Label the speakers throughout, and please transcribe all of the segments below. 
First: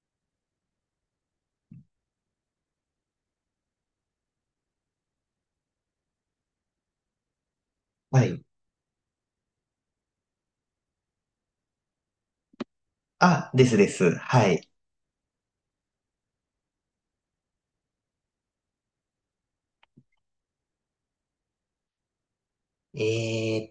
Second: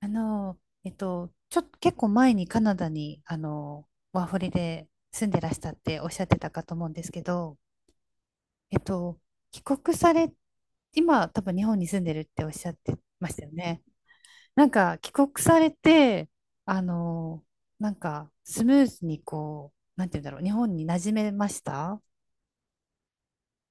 Speaker 1: あの、ちょっと結構前にカナダに、ワーホリで住んでらしたっておっしゃってたかと思うんですけど、
Speaker 2: はい。
Speaker 1: えっと、帰国され、今多分日本に住んでるっておっしゃってました
Speaker 2: あ、
Speaker 1: よ
Speaker 2: です
Speaker 1: ね。
Speaker 2: です。は
Speaker 1: な
Speaker 2: い。
Speaker 1: んか帰国されて、あの、なんかスムーズにこう、なんて言うんだろう、日本に馴染めました。
Speaker 2: え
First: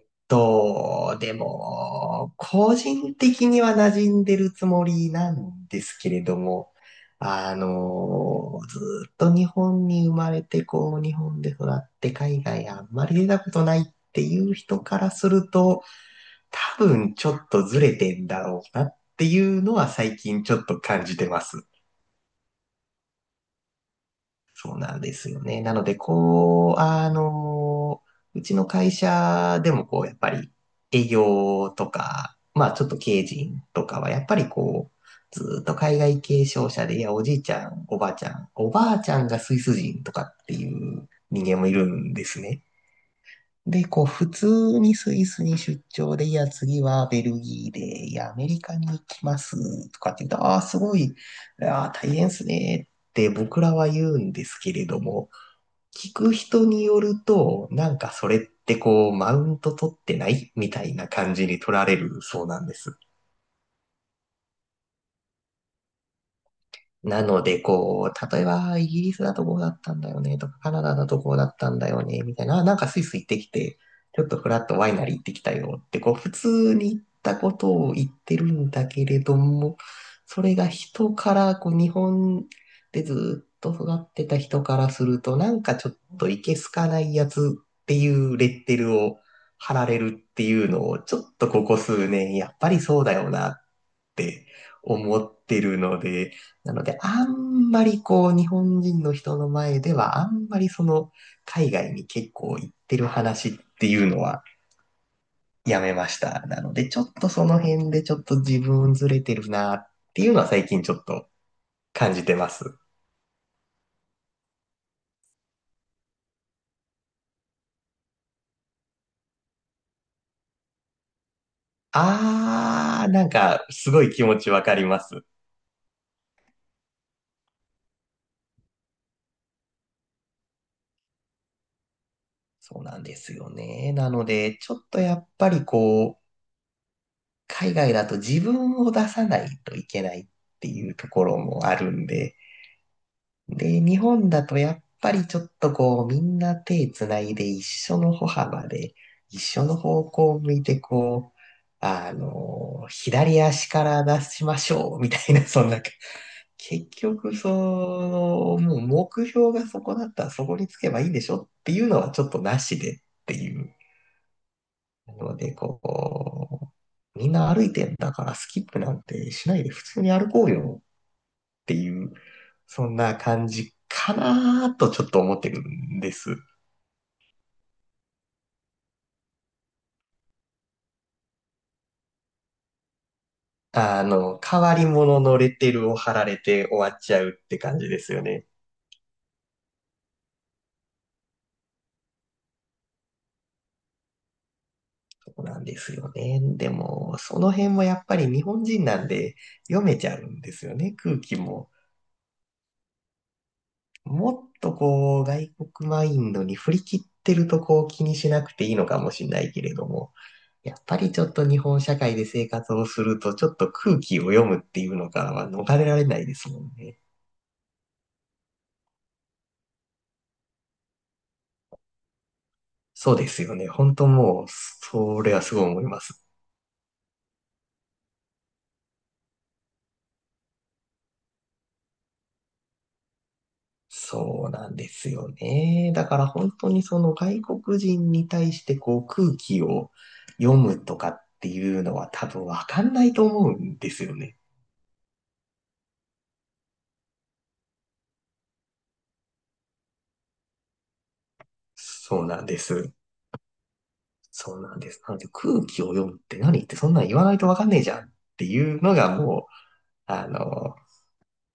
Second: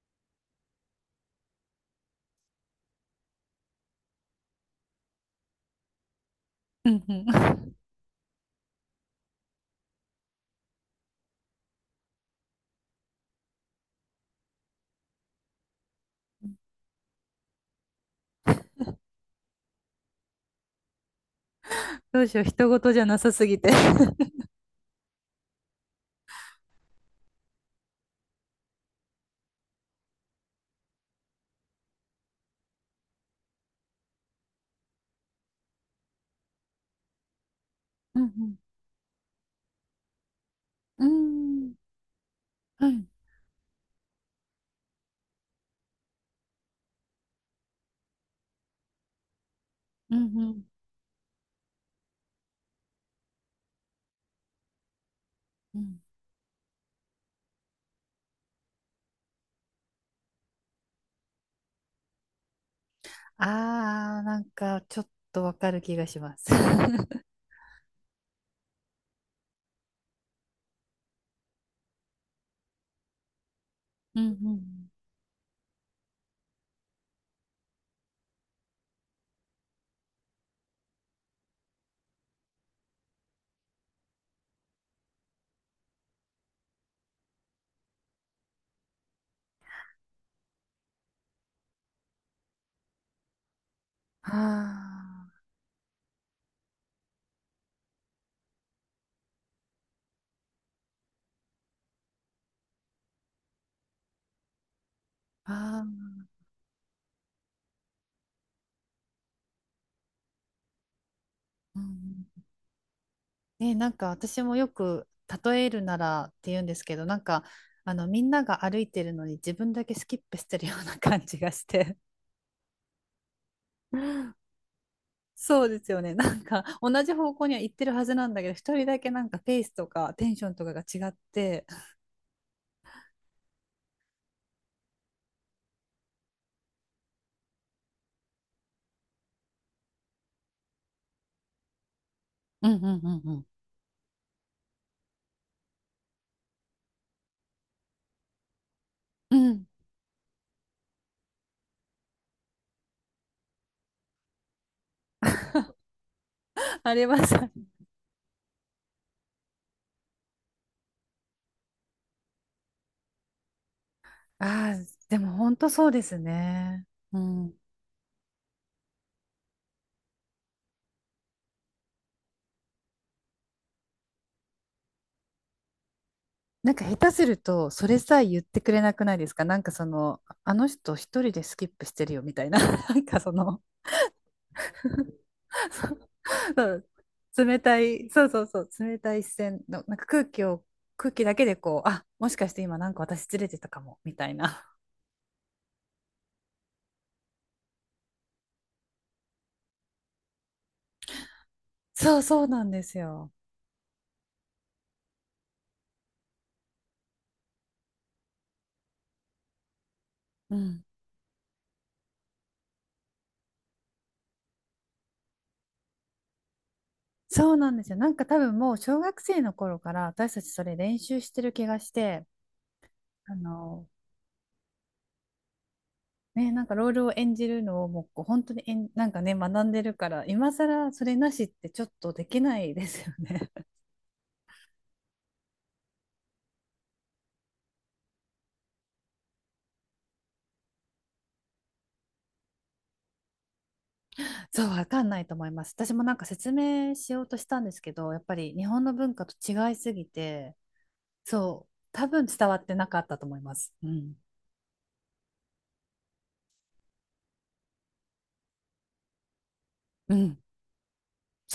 Speaker 2: ーっと、でも、個人的には馴染んでるつもりなんですけれども、
Speaker 1: うんうん。
Speaker 2: ずーっと日本に生まれて、こう、日本で育って海外あんまり出たことないっていう人からすると、多分ちょっとずれてんだろうなっていうのは最近ちょっと感じてます。
Speaker 1: どうしよう、人事じゃなさすぎて。
Speaker 2: そうなんですよね。なので、こう、うちの会社でもこう、やっぱり営業とか、まあちょっと経営陣とかは、やっぱりこう、ずっと海外継承者で、いや、おじいちゃん、おばあ
Speaker 1: う
Speaker 2: ちゃん、
Speaker 1: ん
Speaker 2: おばあちゃんがスイス人とかってい
Speaker 1: うん。
Speaker 2: う人間
Speaker 1: う
Speaker 2: もい
Speaker 1: ー
Speaker 2: る
Speaker 1: ん。
Speaker 2: んですね。
Speaker 1: はい。
Speaker 2: で、こう、普通にスイスに出張で、いや、次はベルギーで、いや、アメリカに行きます、とか
Speaker 1: う
Speaker 2: っ
Speaker 1: ん
Speaker 2: て言うと、
Speaker 1: う
Speaker 2: ああ、
Speaker 1: ん。
Speaker 2: すごい、ああ、大変ですね、って僕らは言うんですけれども、
Speaker 1: うん。
Speaker 2: 聞く人によると、なんかそれってこう、マウント取ってないみたいな感じに取られるそうなんです。
Speaker 1: ああ、なんかちょっとわかる気がします。
Speaker 2: なので、こう、例えば、イギリスだとこうだったんだよね、とか、カナダだとこうだったんだよね、みたいな、なんかスイス行ってきて、
Speaker 1: う
Speaker 2: ち
Speaker 1: ん
Speaker 2: ょ
Speaker 1: う
Speaker 2: っとフラット
Speaker 1: ん。
Speaker 2: ワイナリー行ってきたよって、こう、普通に行ったことを言ってるんだけれども、それが人から、こう、日本でずっと育ってた人からすると、なんかちょっといけすかないやつっていうレッテルを貼られるっていうのを、ちょっとここ数年、やっぱりそうだよなっっ
Speaker 1: あ
Speaker 2: て思ってるので、なので、あんまりこう、日本人の人の前では、あんまりその、海外に結構行ってる話っていうのは
Speaker 1: あ、ああ、
Speaker 2: や
Speaker 1: う
Speaker 2: めまし
Speaker 1: ん。
Speaker 2: た。なので、ちょっとその辺でちょっと自分ずれてるなっていうのは最近ちょっと
Speaker 1: う
Speaker 2: 感じ
Speaker 1: ん。
Speaker 2: てます。
Speaker 1: ね、なんか私もよく例えるならって言うんですけど、なんかみんなが歩いてるのに自分だけスキップしてるような感じがして。
Speaker 2: あー、なんか、すごい気持ちわかります。
Speaker 1: そうですよね。なんか同じ方向には行ってるはずなんだけど、一人だけなんかペースとかテンションとかが違って、
Speaker 2: そうなんですよね。なので、ちょっとやっぱりこう、海外だと自分を出さないといけないっていうところもあるんで、
Speaker 1: うんうんうん
Speaker 2: で、日本だとやっぱりちょっとこう、みんな手つないで一緒の歩幅で、
Speaker 1: う
Speaker 2: 一
Speaker 1: ん。う
Speaker 2: 緒
Speaker 1: ん。
Speaker 2: の方向を向いてこう、左足から出しましょう、みたいな、そんな、結
Speaker 1: あります。
Speaker 2: 局、
Speaker 1: あ
Speaker 2: もう目標がそこだったらそこにつけばいいでしょっていうのはちょっとなしでっていう。
Speaker 1: あ、でも
Speaker 2: ので、
Speaker 1: 本当
Speaker 2: こ
Speaker 1: そうですね。う
Speaker 2: う、みんな
Speaker 1: ん。
Speaker 2: 歩いてんだからスキップなんてしないで普通に歩こうよっていう、そんな感じかなーとちょっと思ってるんです。
Speaker 1: なんか下手すると、それさえ言ってくれなくないですか。なんかその、あの人一人でスキップしてるよみたいな、なんかその。
Speaker 2: 変わり者 のレッテルを貼られて終わっちゃう
Speaker 1: そう
Speaker 2: って
Speaker 1: 冷た
Speaker 2: 感じで
Speaker 1: い、
Speaker 2: すよ
Speaker 1: そうそう
Speaker 2: ね。
Speaker 1: そう、冷たい視線の、なんか空気を、空気だけでこう、あ、もしかして今なんか私ずれてたかも、みたいな。
Speaker 2: そうなんですよね。でも、その辺もやっぱり日本人なんで読めちゃうんですよね、空気も。
Speaker 1: そうそうなんですよ。
Speaker 2: もっとこう、外国マインドに振り切ってるとこう気にしなくていいのかもしれないけれども、
Speaker 1: う
Speaker 2: やっ
Speaker 1: ん。
Speaker 2: ぱりちょっと日本社会で生活をすると、ちょっと空気を読むっていうのからは逃れられないですもんね。
Speaker 1: そうなんですよ。なんか多分もう小学生の頃から私たちそれ練習してる気がして、
Speaker 2: そうで
Speaker 1: あ
Speaker 2: すよね。
Speaker 1: の、
Speaker 2: 本当もう、それはすごい思います。
Speaker 1: ね、なんかロールを演じるのをもうこう本当になんかね、学んでるから、今更それなしってちょっとできないですよね。
Speaker 2: そうなんですよね。だから本当にその外国人に対してこう空気を読むとかっていうのは多分わかんないと思うんですよね。
Speaker 1: そう、わかんないと思います。私もなんか説明しようとしたんですけど、やっぱり日本の文化と違いすぎて、そう、多
Speaker 2: そ
Speaker 1: 分
Speaker 2: うなん
Speaker 1: 伝わ
Speaker 2: で
Speaker 1: ってな
Speaker 2: す。
Speaker 1: かったと思います。うん。
Speaker 2: そうなんです。なので空気を読むって何ってそんなん言わないとわかんねえじゃんっていうのがもう、
Speaker 1: う
Speaker 2: あ
Speaker 1: ん。
Speaker 2: の、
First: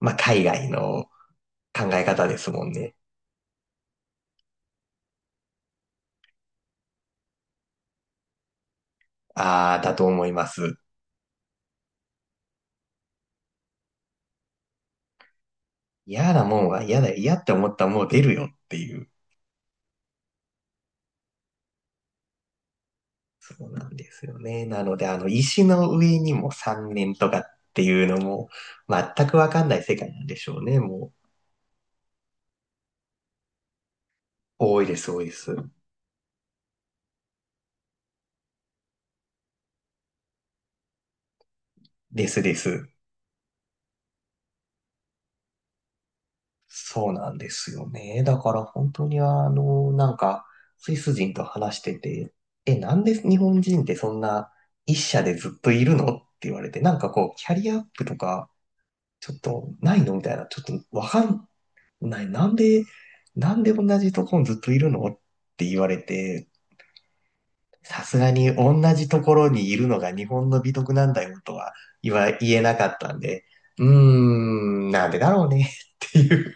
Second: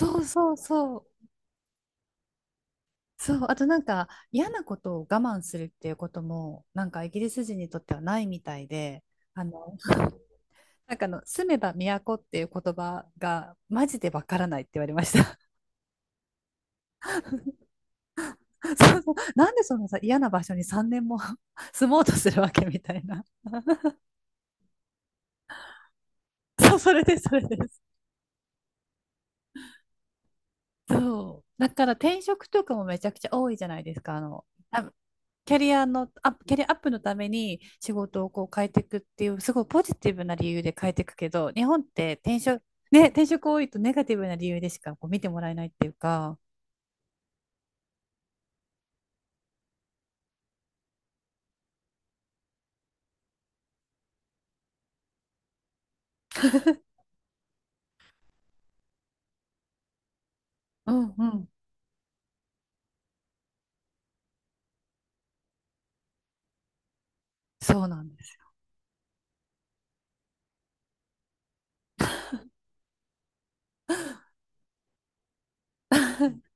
Speaker 2: まあ、
Speaker 1: う
Speaker 2: 海
Speaker 1: そう
Speaker 2: 外
Speaker 1: そ
Speaker 2: の
Speaker 1: う。
Speaker 2: 考え方ですもんね。
Speaker 1: そう、あとなんか嫌なことを我慢するっていうことも、なんかイギリス人にとってはないみたいで、あ
Speaker 2: あ
Speaker 1: の
Speaker 2: あ、だと思 います。
Speaker 1: なんか住めば都っていう言葉がマジでわからないって言われました。
Speaker 2: 嫌なもんは嫌だよ、嫌って思ったらもう出るよっ
Speaker 1: そ
Speaker 2: てい
Speaker 1: う
Speaker 2: う。
Speaker 1: そう。なんでそのさ、嫌な場所に3年も 住もうとするわけみたいな。
Speaker 2: そうなんですよね。なので、石の上にも
Speaker 1: そう、そ
Speaker 2: 3
Speaker 1: れ
Speaker 2: 年
Speaker 1: です、
Speaker 2: と
Speaker 1: そ
Speaker 2: か
Speaker 1: れ
Speaker 2: っ
Speaker 1: です。
Speaker 2: ていうのも、全くわかんない世界なんでしょうね。も
Speaker 1: そう。だから転職とかもめちゃくちゃ多いじゃないですか。
Speaker 2: う、多い
Speaker 1: あ
Speaker 2: です、多いです。
Speaker 1: キャリアの、アップキャリアアップのために仕事をこう変えていくっていう、すごいポジティブな理由で変えていくけど、日本って
Speaker 2: で
Speaker 1: 転
Speaker 2: すで
Speaker 1: 職、
Speaker 2: す。
Speaker 1: ね、転職多いとネガティブな理由でしかこう見てもらえないっていうか、
Speaker 2: そうなんですよね。だから本当になんか、スイス人と話してて、え、なんで日本人ってそんな一社でずっといるのって言われて、なんかこう、キャリアアップとか、ちょっとないのみたいな、ちょっと
Speaker 1: う
Speaker 2: わ
Speaker 1: ん
Speaker 2: か
Speaker 1: う
Speaker 2: ん
Speaker 1: ん、
Speaker 2: ない。なんで同じとこにずっといるのって言われて、
Speaker 1: そうな
Speaker 2: さ
Speaker 1: ん
Speaker 2: す
Speaker 1: で
Speaker 2: が
Speaker 1: す。
Speaker 2: に同じところにいるのが日本の美徳なんだよとは言えなかったんで、なんでだろうねってい う。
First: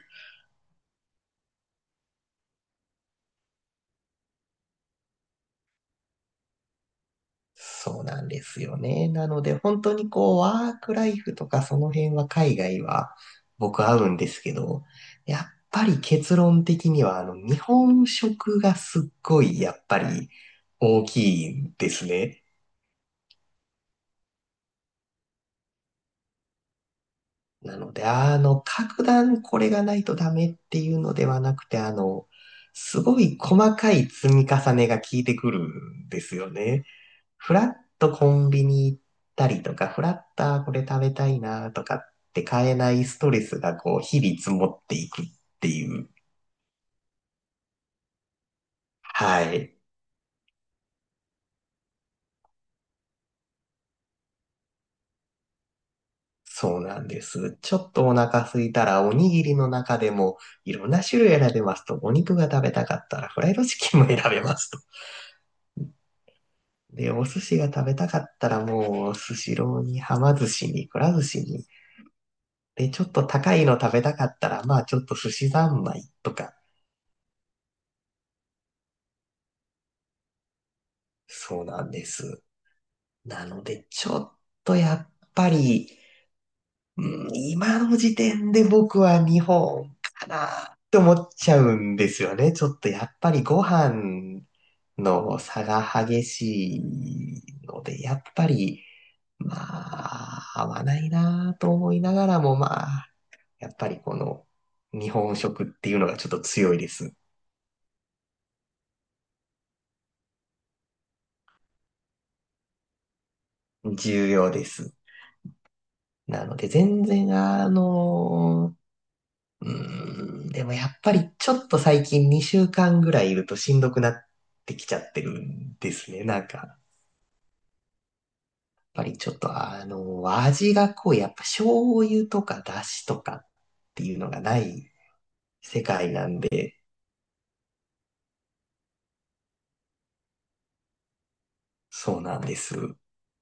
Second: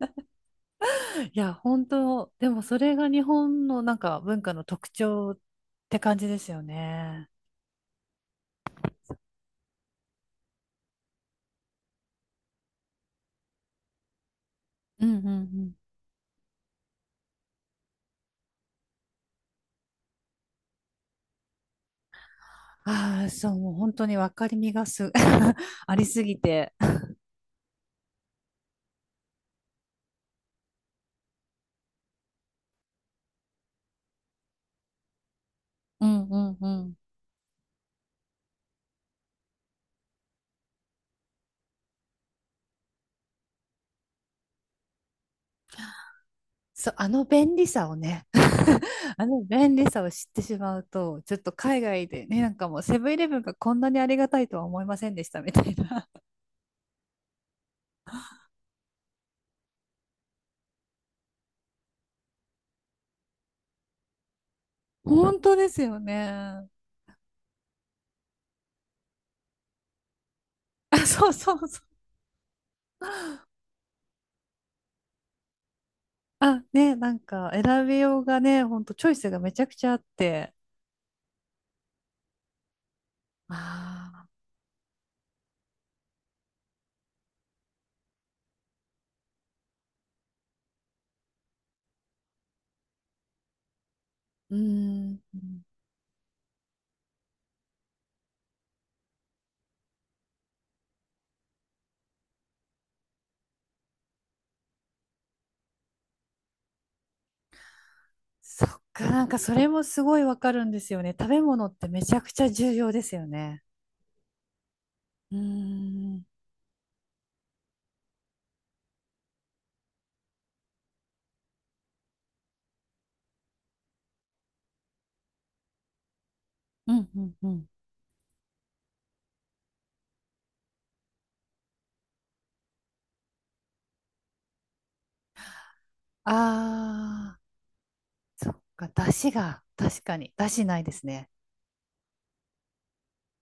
Speaker 1: いや、本当、でもそれが日本のなんか文化の特徴って感じですよね。
Speaker 2: そうなんですよね。なので本当にこうワークライフとかその辺は海外は僕合うんですけど、
Speaker 1: うんうんう
Speaker 2: やっ
Speaker 1: ん。
Speaker 2: ぱり結論的には日本食がすっごいやっぱり大きいですね。
Speaker 1: ああ、そう、もう本当に分かりみがす、ありすぎて。
Speaker 2: なので、格段これがないとダメっていうのではなくて、すごい細かい積み重ねが効いてくる
Speaker 1: う
Speaker 2: んで
Speaker 1: んう
Speaker 2: す
Speaker 1: ん
Speaker 2: よ
Speaker 1: うんう
Speaker 2: ね。
Speaker 1: ん。
Speaker 2: フラッとコンビニ行ったりとか、フラッとあーこれ食べたいなとかって買えないストレスがこう、日々積もっていくっていう。
Speaker 1: そう、あの便利さをね、あの
Speaker 2: は
Speaker 1: 便
Speaker 2: い。
Speaker 1: 利さを知ってしまうと、ちょっと海外でね、なんかもうセブンイレブンがこんなにありがたいとは思いませんでしたみたいな。
Speaker 2: そうなんです。ちょっとお腹空いたら、おにぎりの中でもいろんな種類選べますと、お肉が食べたかったらフライドチキンも選べます
Speaker 1: 本当ですよね。
Speaker 2: で、お寿司が食べたかったらもう、スシローに、はま寿司に、
Speaker 1: あ、
Speaker 2: くら寿
Speaker 1: そう
Speaker 2: 司
Speaker 1: そ
Speaker 2: に。
Speaker 1: うそう。
Speaker 2: で、ちょっと高いの食べたかったら、まあちょっと寿司三昧とか。
Speaker 1: あ、ね、なんか選びようがね、ほんとチョイスがめちゃくちゃあって、
Speaker 2: そうなんです。なので、ちょ
Speaker 1: ああ、
Speaker 2: っとやっぱり、うん今の時点で僕は日本かなって思っちゃうんですよね。ちょっとやっぱりご飯
Speaker 1: うー
Speaker 2: の
Speaker 1: ん。
Speaker 2: 差が激しいので、やっぱり、まあ、合わないなと思いながらも、まあ、やっぱりこの日本食っていうのがちょっと強いです。
Speaker 1: そっか、なんかそれもすごいわかるんですよね。食べ物ってめちゃくちゃ重要ですよね。
Speaker 2: 重要です。
Speaker 1: うーん。
Speaker 2: なので全然でもやっぱりちょっと最近2週間ぐらいいるとしんどくなってきちゃってるんですね。なんか、やっ
Speaker 1: うんうんうん。
Speaker 2: ぱりちょっと味がこう、やっぱ醤油とか出汁とかっていうのがない世界なんで、
Speaker 1: ああ、そっか、出汁が、確かに、出汁ないですね。
Speaker 2: そうなんです。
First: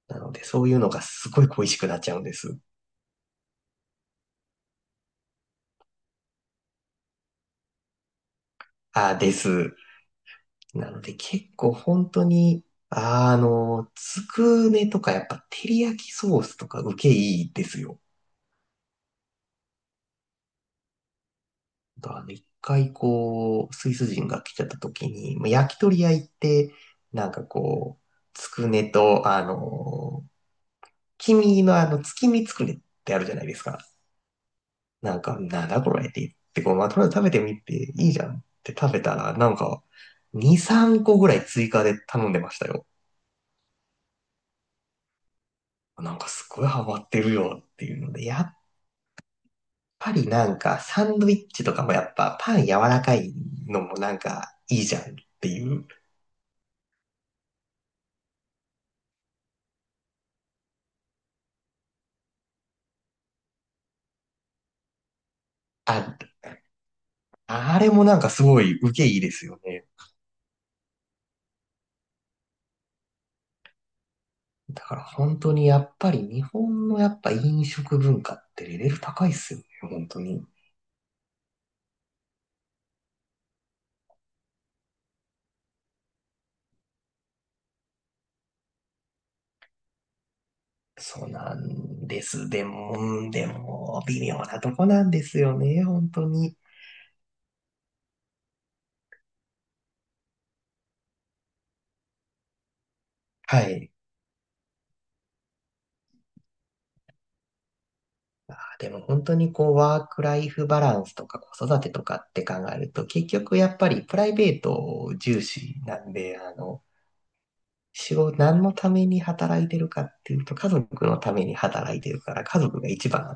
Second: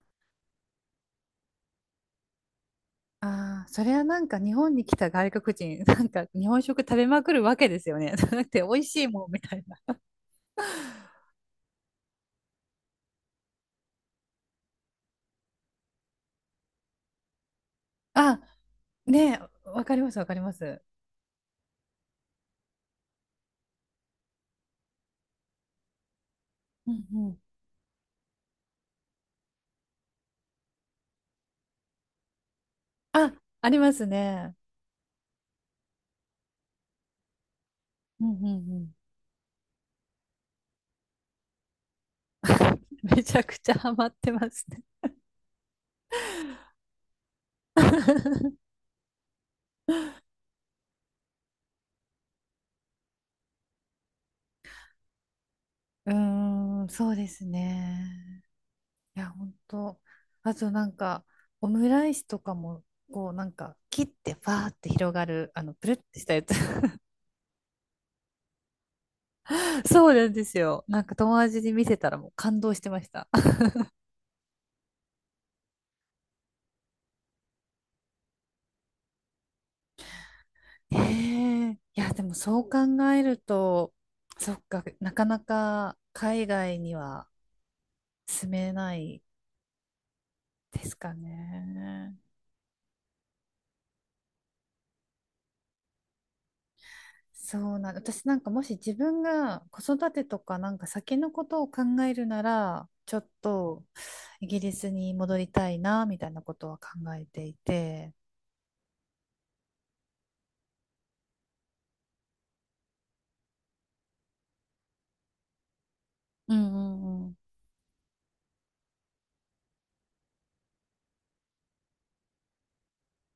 Speaker 2: なのでそういうのがすごい恋しくなっちゃうんです。
Speaker 1: ああ、それはなんか日本に来た外国人、なんか日本食食べまくるわけですよね。だって美味しい
Speaker 2: あ、
Speaker 1: もん
Speaker 2: で
Speaker 1: み
Speaker 2: す。
Speaker 1: たいな。
Speaker 2: なので結構本当に、つくねとかやっぱ照り焼きソースとか受けいいですよ。
Speaker 1: あ、ねえ、わかりますわかります。
Speaker 2: 一回こう、スイス人が来ちゃった時に、まあ焼き鳥屋行って、
Speaker 1: うんう
Speaker 2: なん
Speaker 1: ん。
Speaker 2: かこう、つくねと、黄身の月見つくねってあるじ
Speaker 1: あ、
Speaker 2: ゃないです
Speaker 1: あ
Speaker 2: か。
Speaker 1: りますね。
Speaker 2: なんか、なんだこれって言って、こう、まあ、とりあえず食べてみていいじ
Speaker 1: う
Speaker 2: ゃ
Speaker 1: ん
Speaker 2: ん
Speaker 1: う
Speaker 2: っ
Speaker 1: ん
Speaker 2: て
Speaker 1: うん。
Speaker 2: 食べたら、なんか、2、3個ぐらい追加で頼んでましたよ。
Speaker 1: めちゃくちゃハマってますね。
Speaker 2: なんかすごいハマってるよっていうので、やっ ぱりなんかサンドイッチとかもやっぱパン柔らかいのもなんかいいじゃんっていう。
Speaker 1: うーん、そうですね。いや、本当。あとなんか、オムライスとかも、こうなんか、切ってファーって広がる、あの、プルっ
Speaker 2: あ、
Speaker 1: てしたやつ。
Speaker 2: あれもなんかすごい受けいいですよね。
Speaker 1: そうなんですよ。なんか友達に見せたらもう感動してました。
Speaker 2: だから本当にやっぱり日本のやっぱ飲食文化ってレベル高いっすよね、本当に。
Speaker 1: へえ、いや、でもそう考えると、そっか、なかなか海外には住めないですか
Speaker 2: そうなん
Speaker 1: ね。
Speaker 2: です。でも微妙なとこなんですよね、本当に。
Speaker 1: そうなん、私なんかもし自分が子育てとかなんか先のことを考えるならちょっ
Speaker 2: は
Speaker 1: と
Speaker 2: い。
Speaker 1: イギリスに戻りたいなみたいなことは考えていて。
Speaker 2: あーでも本当にこう、ワークライフバランスとか子育てとかって考えると、結局やっぱりプライベート重視なんで、
Speaker 1: うんうんうん。
Speaker 2: 仕事、何のために働いてるかっていうと、家族のために働いてるから、家族が一番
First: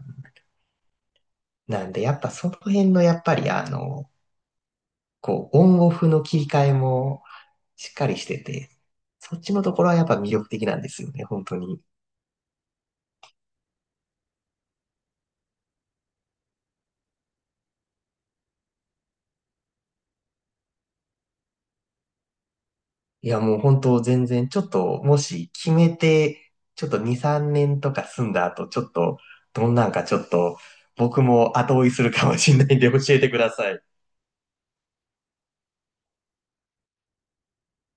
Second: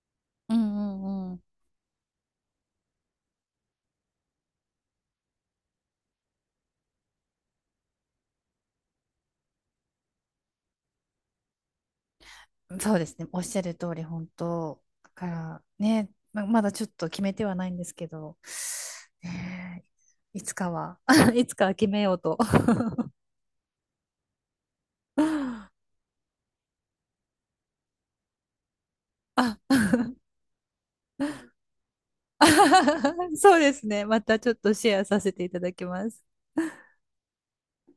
Speaker 1: うんうん
Speaker 2: なんで、やっぱその辺のやっぱりこう、オンオフの切り替えもしっかりしてて、そっちのところはやっぱ魅力的なんですよね、本当に。
Speaker 1: うん。そうですね、おっしゃる通り。本当だからね、まだちょっと決めてはないんですけど、ねえ、いつかは いつかは決めようと。
Speaker 2: いや、もう本当全然、ちょっと、もし決め て、ちょっと2、3年とか住んだ後、ちょっと、
Speaker 1: あ。
Speaker 2: どんなんかちょっと、僕も後追いするかもしれないんで教えて くだ
Speaker 1: そう
Speaker 2: さ
Speaker 1: で
Speaker 2: い。
Speaker 1: すねまたちょっとシェアさせていただきます。